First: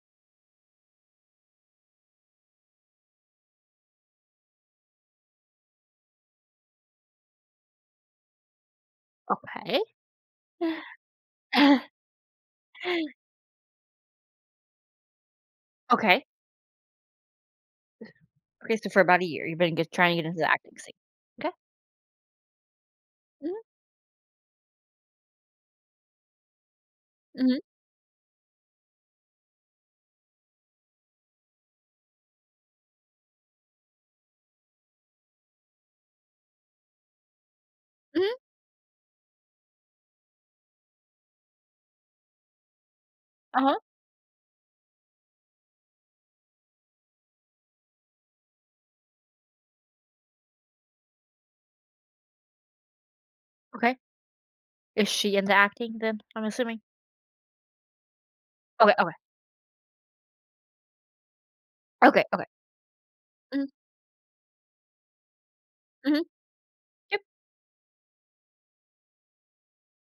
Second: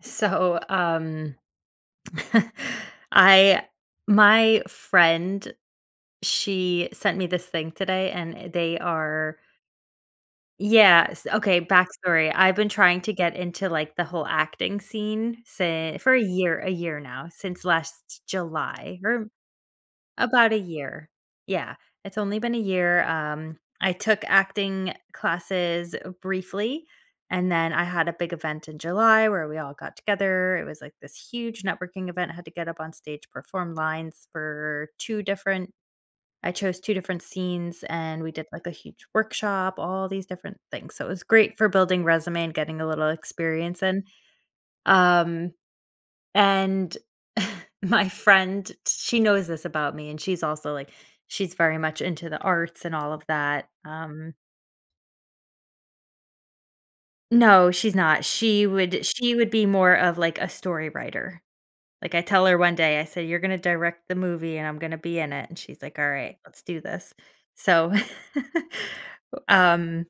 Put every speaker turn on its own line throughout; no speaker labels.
So, um, I my friend, she sent me this thing today, and they are
Okay.
yeah. Okay, backstory. I've been trying to get into like the whole acting scene since for
Okay.
a year now, since last
Okay, so
July,
for about
or
a year, you've been get trying to get into the
about a
acting scene.
year.
Okay.
Yeah, it's only been a year.
Mhm,
I took acting classes briefly, and
mhm,
then I had a big event in July where we all got together. It was like this huge networking event. I had to get up on stage, perform lines for two different. I chose two different scenes and
mhm,
we did like a huge workshop, all these different things. So it was great for building resume and getting a little
uh-huh,
experience in. Um and my friend, she knows this about me, and she's also like she's very much into the arts and all of that.
okay.
Um,
Is she into acting then, I'm assuming?
no, she's not.
Okay, okay,
She would be more of like a story writer. Like I
okay, okay.
tell her one day, I said, "You're gonna
Mhm,
direct the movie and I'm gonna be in it." And she's like, "All
mhm,
right, let's do this."
yep.
So um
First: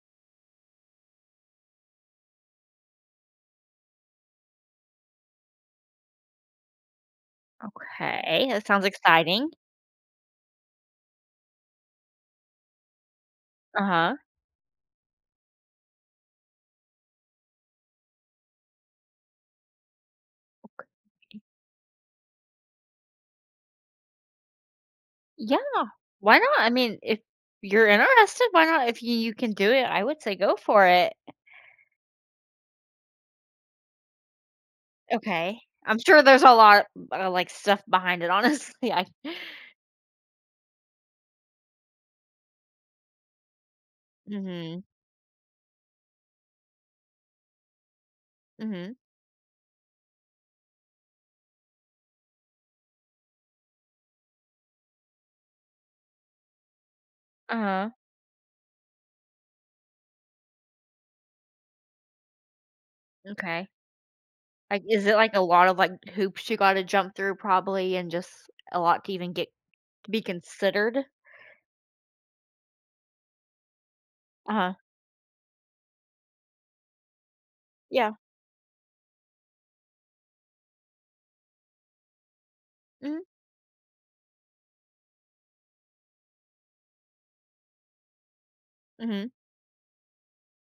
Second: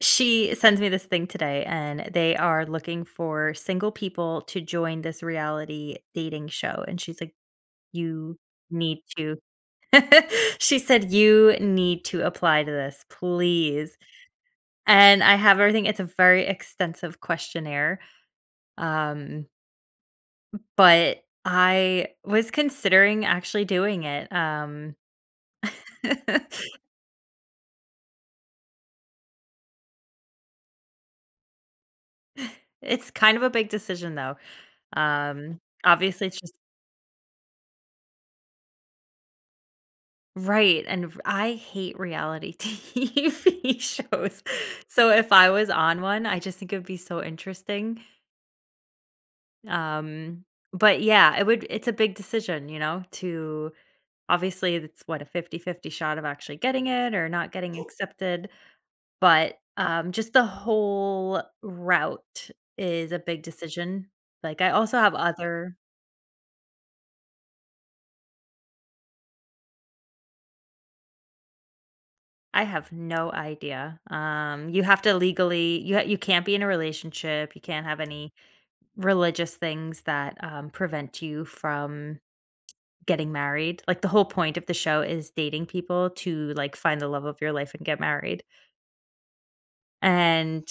she sends me this thing today and they are looking for single people to join this reality dating show. And she's like, You
Okay, that sounds
need to
exciting.
she said, "You need to apply to this, please."
Uh-huh.
And I have everything it's a very extensive questionnaire, um, but I was considering actually doing it.
Yeah, why not? I mean, if you're interested, why not? If you can do it, I would say go for it.
It's kind of a big decision, though.
Okay.
Um,
I'm sure
Obviously, it's
there's a
just
lot, like, stuff behind it, honestly, I
right, and r I hate reality TV shows.
Mhm,
So if I was on one, I just think it would be so interesting.
mhm,
Um, but yeah, it's a big decision, you know, to obviously it's what a 50-50 shot of actually getting it or not getting
uh-huh,
accepted, but just the whole route is a big
okay.
decision. Like I
Like,
also
is
have
it, like, a lot
other.
of, like, hoops you gotta jump through probably and just a lot to even get to be considered?
I have no idea.
Uh-huh.
You have to legally you can't be in a relationship, you can't have
Yeah.
any religious things that prevent you from
Mhm,
getting married. Like the whole point of the show is dating people to like find the love of your life and get married.
mhm.
And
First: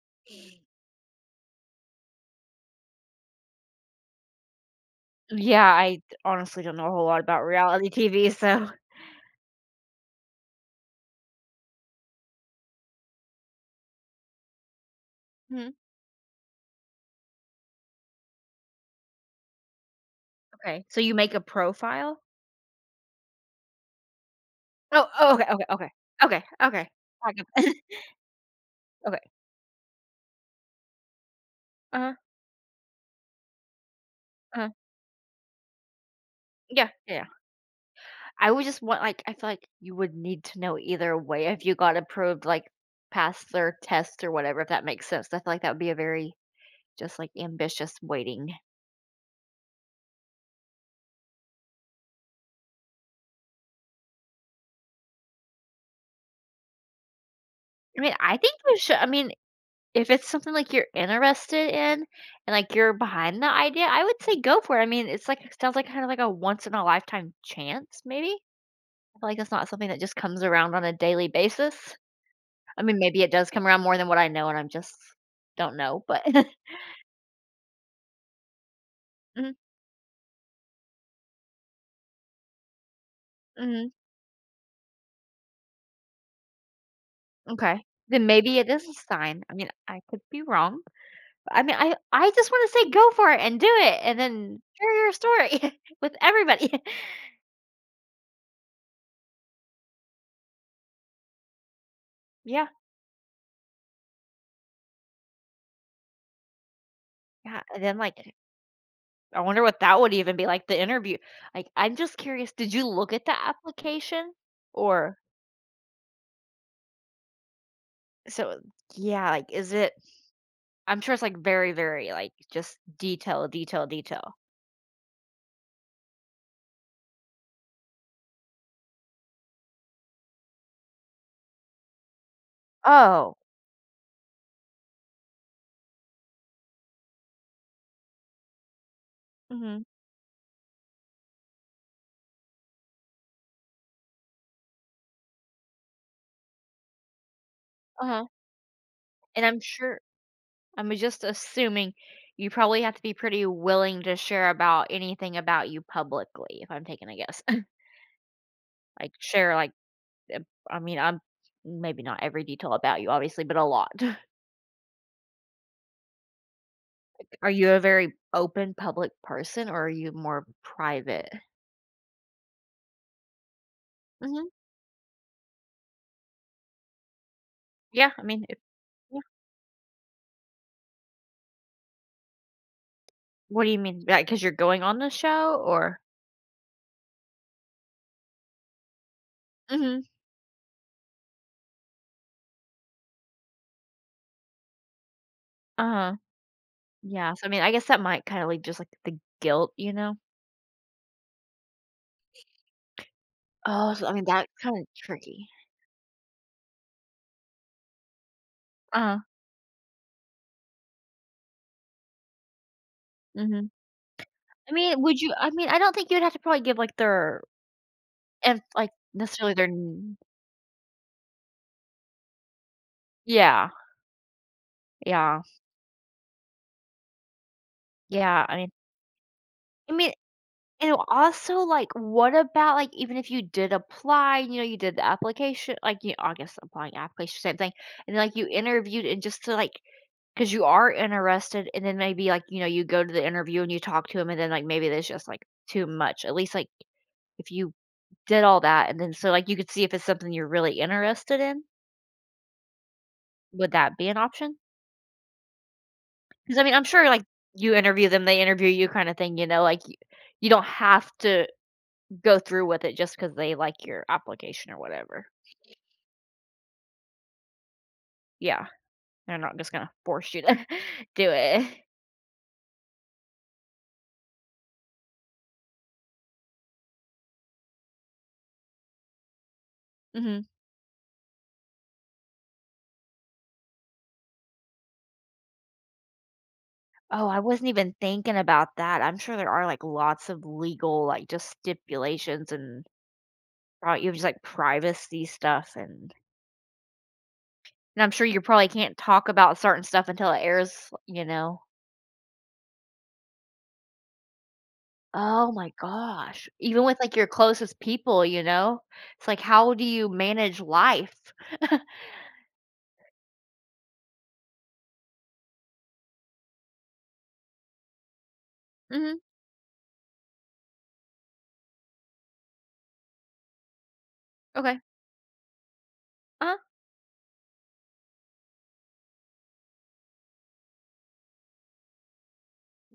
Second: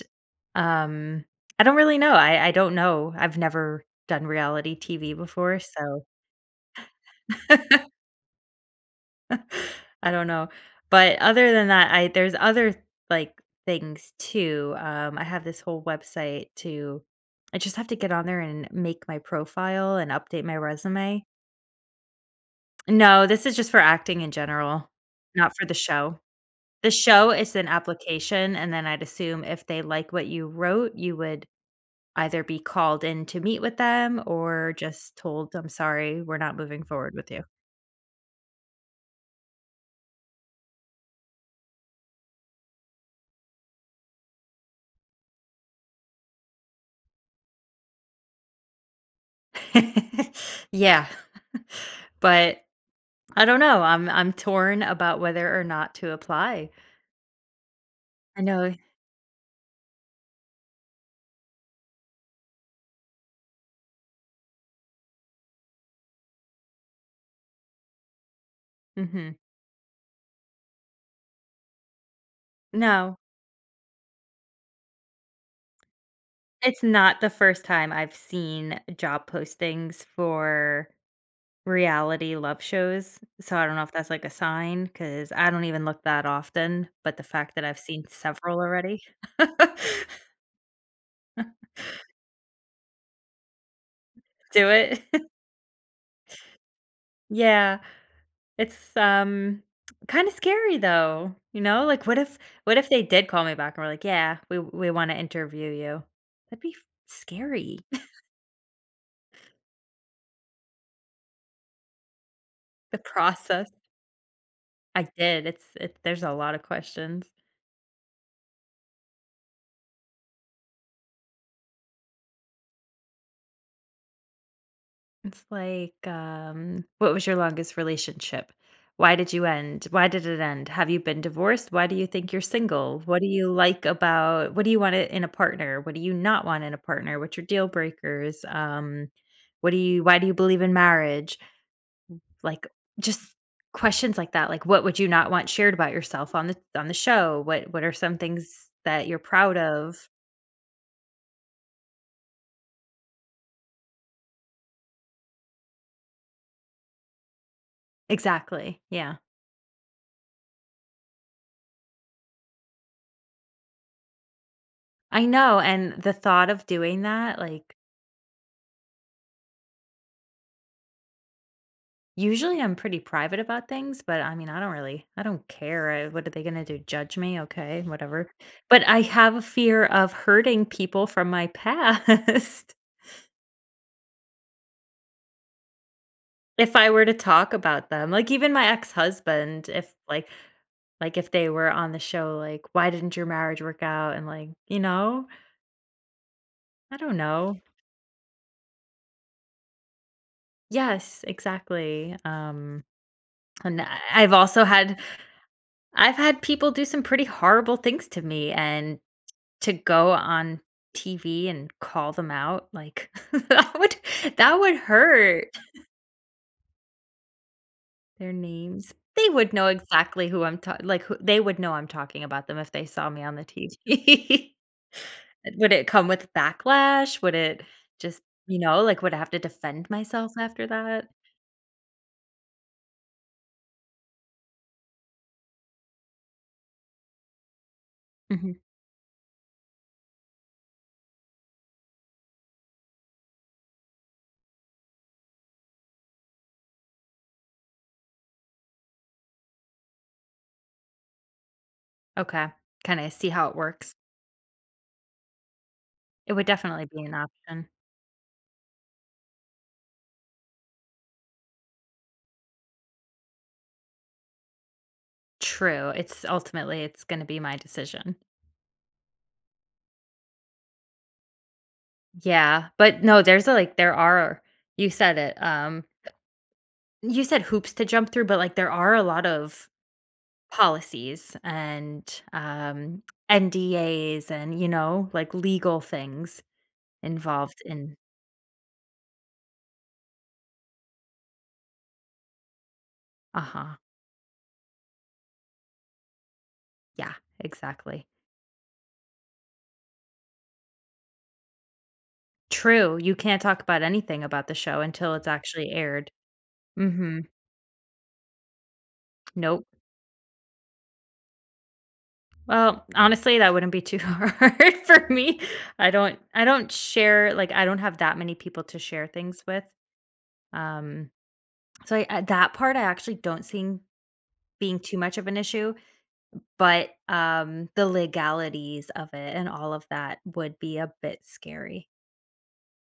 um I don't really know. I don't know. I've never done reality TV before,
Yeah, I
so
honestly don't know a whole lot about reality TV, so.
I don't know. But other than that, I there's other like things too. I have this
Mhm.
whole website to. I just have to get on there and make my profile and update my
Okay, so you
resume.
make a profile?
No, this is just for acting in general,
Oh, oh, okay,
not for
okay,
the
okay.
show.
Okay, okay.
The show
I
is an
get
application, and then I'd
Okay.
assume if they like what you wrote, you would
Uh-huh,
either be called in to meet with them
uh-huh.
or just told, "I'm sorry, we're not moving
Yeah, yeah,
forward
yeah.
with you."
I would just want, like, I feel like you would need to know either way if you got approved, like, past their test or whatever, if that makes sense. I feel like that would be a very, just, like, ambitious waiting.
Yeah, but I don't know, I'm torn about whether or not to apply.
I mean, I
I
think
know.
we should I mean, if it's something, like, you're interested in and, like, you're behind the idea, I would say go for it. I mean, it's like it sounds like kind of like a once in a lifetime chance maybe? I feel
Mhm.
like, it's not something that just comes around on a daily basis. I mean,
No,
maybe it does come around more than what I know and I'm just don't know, but
it's not the first time I've seen job
mhm,
postings for reality love shows, so I don't know if
mhm,
that's, like, a sign because I don't even look that often, but the fact that I've
okay.
seen
Then
several
maybe it is a
already
sign. I mean, I could be wrong. But I mean, I just wanna say go for it and do it and then
do it.
share your story with everybody.
Yeah, it's, um, kinda scary though, you know, like,
Yeah,
what if they did call me back and were like, "Yeah, we wanna interview you?" That'd be
yeah,
scary.
and then, like, I wonder what that would even be like, the interview. Like, I'm just curious, did you
The
look at the
process.
application?
I
Or
did, it's it there's a lot of questions.
so yeah, like, is it, I'm sure it's, like, very, very, like, just detail, detail, detail.
It's like, what was your longest relationship? Why did you end? Why did it end? Have you been divorced? Why do you think you're single? What do
Oh.
you like about, what do you want in a partner? What do you not want in a partner? What's your deal breakers? What do
Mhm.
you, why do you believe in marriage? Like just questions like that. Like what would you not want shared about yourself on the show? What are some
Uh-huh.
things that you're
And
proud
I'm sure,
of?
I'm just assuming you probably have to be pretty willing to share about anything about you publicly, if I'm taking a guess.
Exactly.
Like,
Yeah.
share, like, uh, I mean, I'm maybe not every detail about you, obviously, but a lot.
I know. And the thought of doing that,
Are you
like,
a very open public person or are you more private?
usually I'm pretty private about things, but I mean,
Mhm.
I don't care. I What are they gonna do? Judge me? Okay,
Yeah, I
whatever.
mean, if
But I
yeah.
have a fear of hurting people from my past
What do you mean? Like, Because 'cause you're going on the show or
if I were to talk about them. Like even my ex-husband, if
Mhm.
like, like if they were on the show, like, "Why didn't your marriage work out?" And like, you know?
Uh-huh.
I don't
Yeah, so, I
know.
mean, I guess that might kinda leave just, like, the guilt, you know?
Yes, exactly. And
Oh, so, I mean,
I've
that's
also
kinda
had,
tricky.
I've had people do some pretty horrible things to me and
Uh-huh.
to go on TV and call them out, like,
Mhm.
that would that
I
would
mean, would you,
hurt.
I mean, I don't think you'd have to probably give, like, their
Their
and, like,
names. They would
necessarily their
know
n
exactly who I'm talking, like, who, they would know I'm talking about them if they saw me on the
Yeah.
TV.
Yeah.
Would it come with backlash? Would it Just,
Yeah,
you know, like, would I have to defend
I mean,
myself after
And
that?
also, like, what about, like, even if you did apply, you know, you did the application, like, you I guess applying application, same thing, and then, like, you
Mhm.
interviewed and just to, like, because you are interested, and then maybe, like, you know, you go to the interview and you talk to 'em, and then, like, maybe there's just, like, too much. At least, like, if you did all that, and then so, like, you could see if it's something you're really interested in,
Okay. Kinda see how it
would
works.
that be an option?
It would
Because I mean,
definitely
I'm
be
sure,
an
like,
option.
you interview them, they interview you kinda thing, you know, like, you don't have to go through with it just because they like your application or whatever.
True. It's Ultimately, it's gonna be my decision.
Yeah, they're not just gonna force you to do it.
Yeah, but no, there are, you said it, you said hoops to jump through, but, like, there are a lot of
Mhm.
policies and, NDAs and, you know, like, legal things
Oh, I
involved
wasn't
in.
even thinking about that. I'm sure there are, like, lots of legal, like, just stipulations and
Uh-huh.
probably even just, like, privacy stuff, and
Yeah,
and
exactly.
I'm sure you probably can't talk about certain stuff until it airs, you know?
True, you can't talk about anything about the show until it's
Oh
actually
my
aired.
gosh. Even with, like,
Mhm.
your closest people, you know? It's like,
Nope.
how do you manage life?
Well, honestly, that wouldn't be too hard for me. I don't share like, I don't have that many people to share
Mhm.
things with. Um, so I that part I actually don't seem being
Okay.
too much of an issue.
Uh-huh.
But, the legalities of it and all of that would be a bit scary.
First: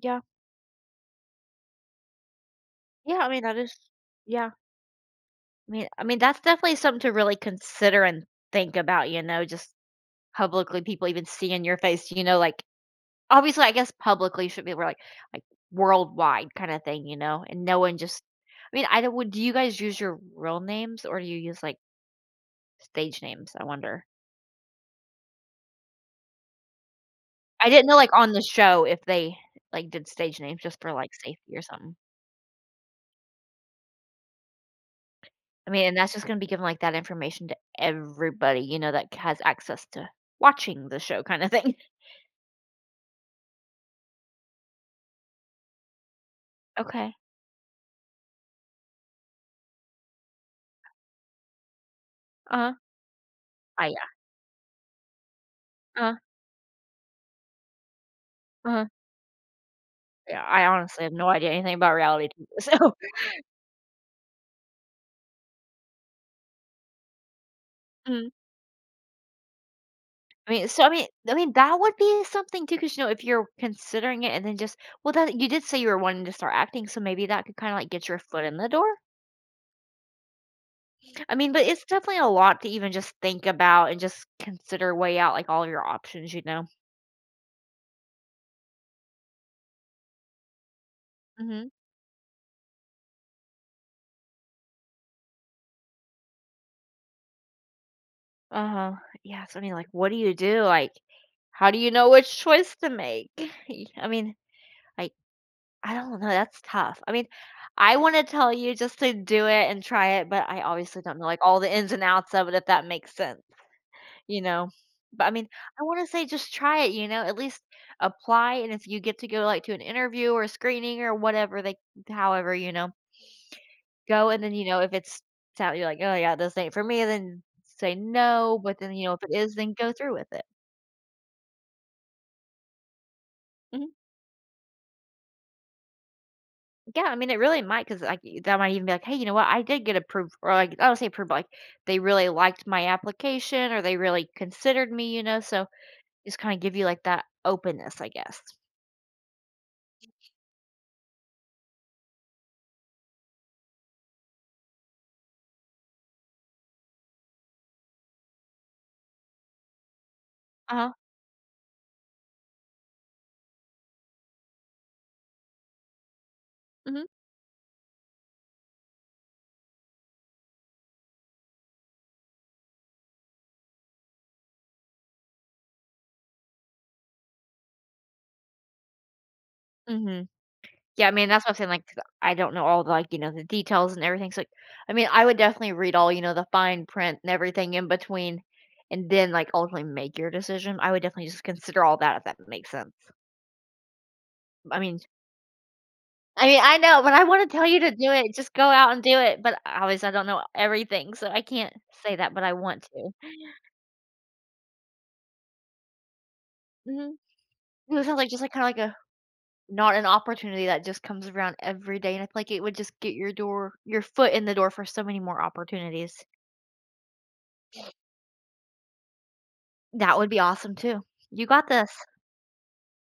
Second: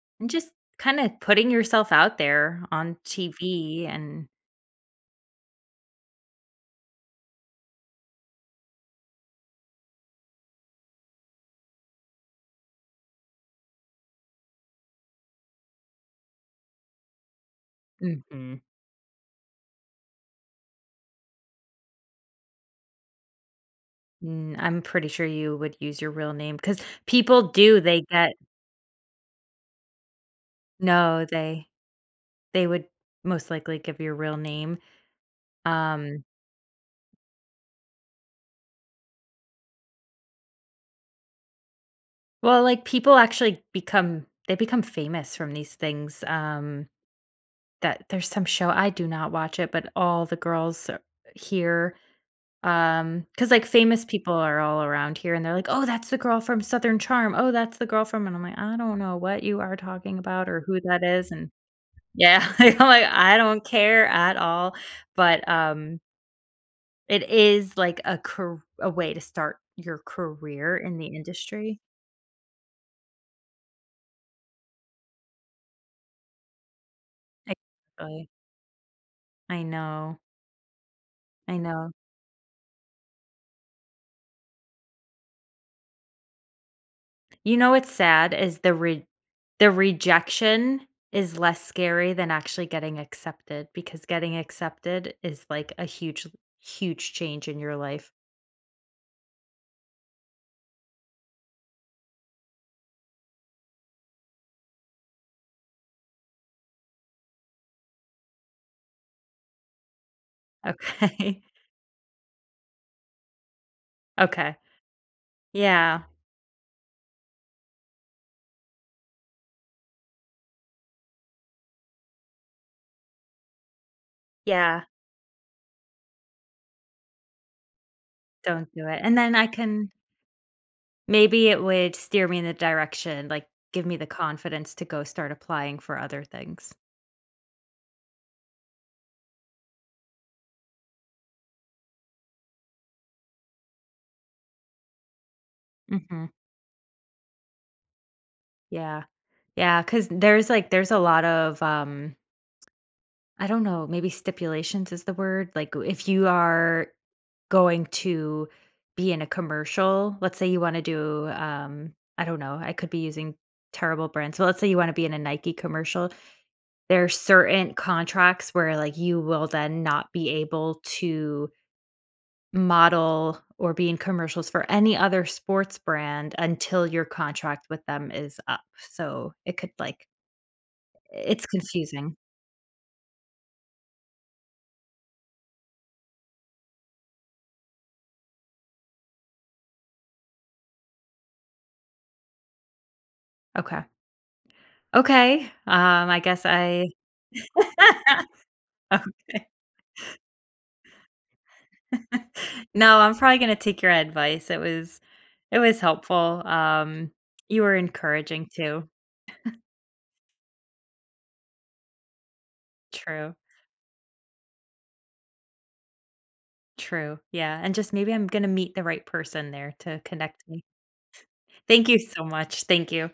Yeah.
And just kinda putting yourself out there on
Yeah, I mean, that is
TV and
yeah. I mean, that's definitely something to really consider and think about, you know, just publicly people even seeing your face, you know, like, obviously, I guess publicly should be where, like, worldwide kinda thing, you know, and no one just,
mhm.
I mean, I don't, would, do you guys use your real names or do you use, like, stage names? I wonder.
Mm, I'm pretty sure you would use your real name because people
I
do,
didn't know,
they
like,
get
on the show if they, like, did stage names just for, like,
no,
safety or
they
something.
they would most likely give your real name.
I mean, and that's
Um,
just gonna be given like, that information to everybody, you know, that has access to watching the show kinda thing.
well, like, people actually become, they become famous from these things,
Okay.
that there's some show, I do not watch it, but all the girls here,
Uh-huh.
Because like,
I
famous people are all around here, and they're like, "Oh, that's
Uh-huh,
the girl from Southern Charm. Oh, that's the girl from," and I'm like, "I
uh-huh.
don't know what you are talking
Yeah,
about or
I
who that
honestly have no
is,"
idea
and
anything about reality
yeah,
TV,
like, I'm
so
like, "I don't care at all," but, it is, like,
mm,
a way to start your
I mean,
career
so I
in the
mean I mean, that
industry.
would be something too, because you know, if you're considering it and then just, well, that you did say you were wanting to start acting, so maybe that could kinda, like, get your
Exactly.
foot in the door?
I know.
I mean,
I
but it's
know.
definitely a lot to even just think about and just consider, weigh out, like, all of your options, you know?
You know what's sad is the rejection is less
Mhm.
scary than actually getting accepted because getting accepted is like a huge change in your life.
Uh-huh. Yeah, so, I mean, like, what do you do? Like, how do you know which choice to make? I mean, like, I don't know, that's tough. I mean, I wanna tell you just to do it and try it, but I obviously don't know, like,
Okay.
all the ins and outs of it, if that makes sense, you
Okay.
know? But, I mean, I
Yeah.
wanna say just try it, you know? At least apply, and if you get to go, like, to an interview or a screening or whatever, they, however, you know, go and then, you know,
Yeah.
if it's sound you're like, "Oh, yeah, this ain't for me," then say no,
Don't
but
do
then,
it.
you know,
And
if it
then I
is, then
can
go through with it.
maybe it would steer me in the direction, like give
Mhm.
me the confidence to go start applying for other things.
Yeah, I mean, it really might, because like that might even be like, hey, you know what? I did get approved, or like, I don't say approved, but like they really liked my application, or they really considered me, you know. So
Mhm.
just kind of give you like that openness, I guess.
Yeah, because there's a lot of I don't know, maybe stipulations is the word. Like if you are going to be in a commercial. Let's say you
Uh
wanna
huh.
do, I don't know, I could be using terrible brands, but let's say you wanna be in a Nike commercial. There
Mhm.
are certain contracts where, like, you will then not be able to model or be in commercials for any other sports brand until your contract with them is up. So it could, like,
Mhm. Yeah, I mean,
it's
that's what I'm saying. Like, 'cause
confusing.
I don't know all the, like, you know, the details and everything. So, like, I mean, I would definitely read all, you know, the fine print and everything in between, and then like ultimately make your decision. I would definitely just consider all that if that makes sense.
Okay.
I mean,
Okay, I guess
I mean, I
I
know, but I wanna tell you to do it, just go out and do it,
okay.
but obviously I don't know everything, so I can't say that, but I want
No,
to.
I'm probably gonna take your advice. It was helpful.
Mhm.
You were
It sounds like just
encouraging
like kinda like
too.
a, not an opportunity that just comes around every day, and I feel like it would just get
True,
your foot in the door for so many more opportunities.
true. Yeah, and just maybe I'm gonna meet the right person there to
That would be
connect me.
awesome too. You got
Thank
this.
you so much. Thank you.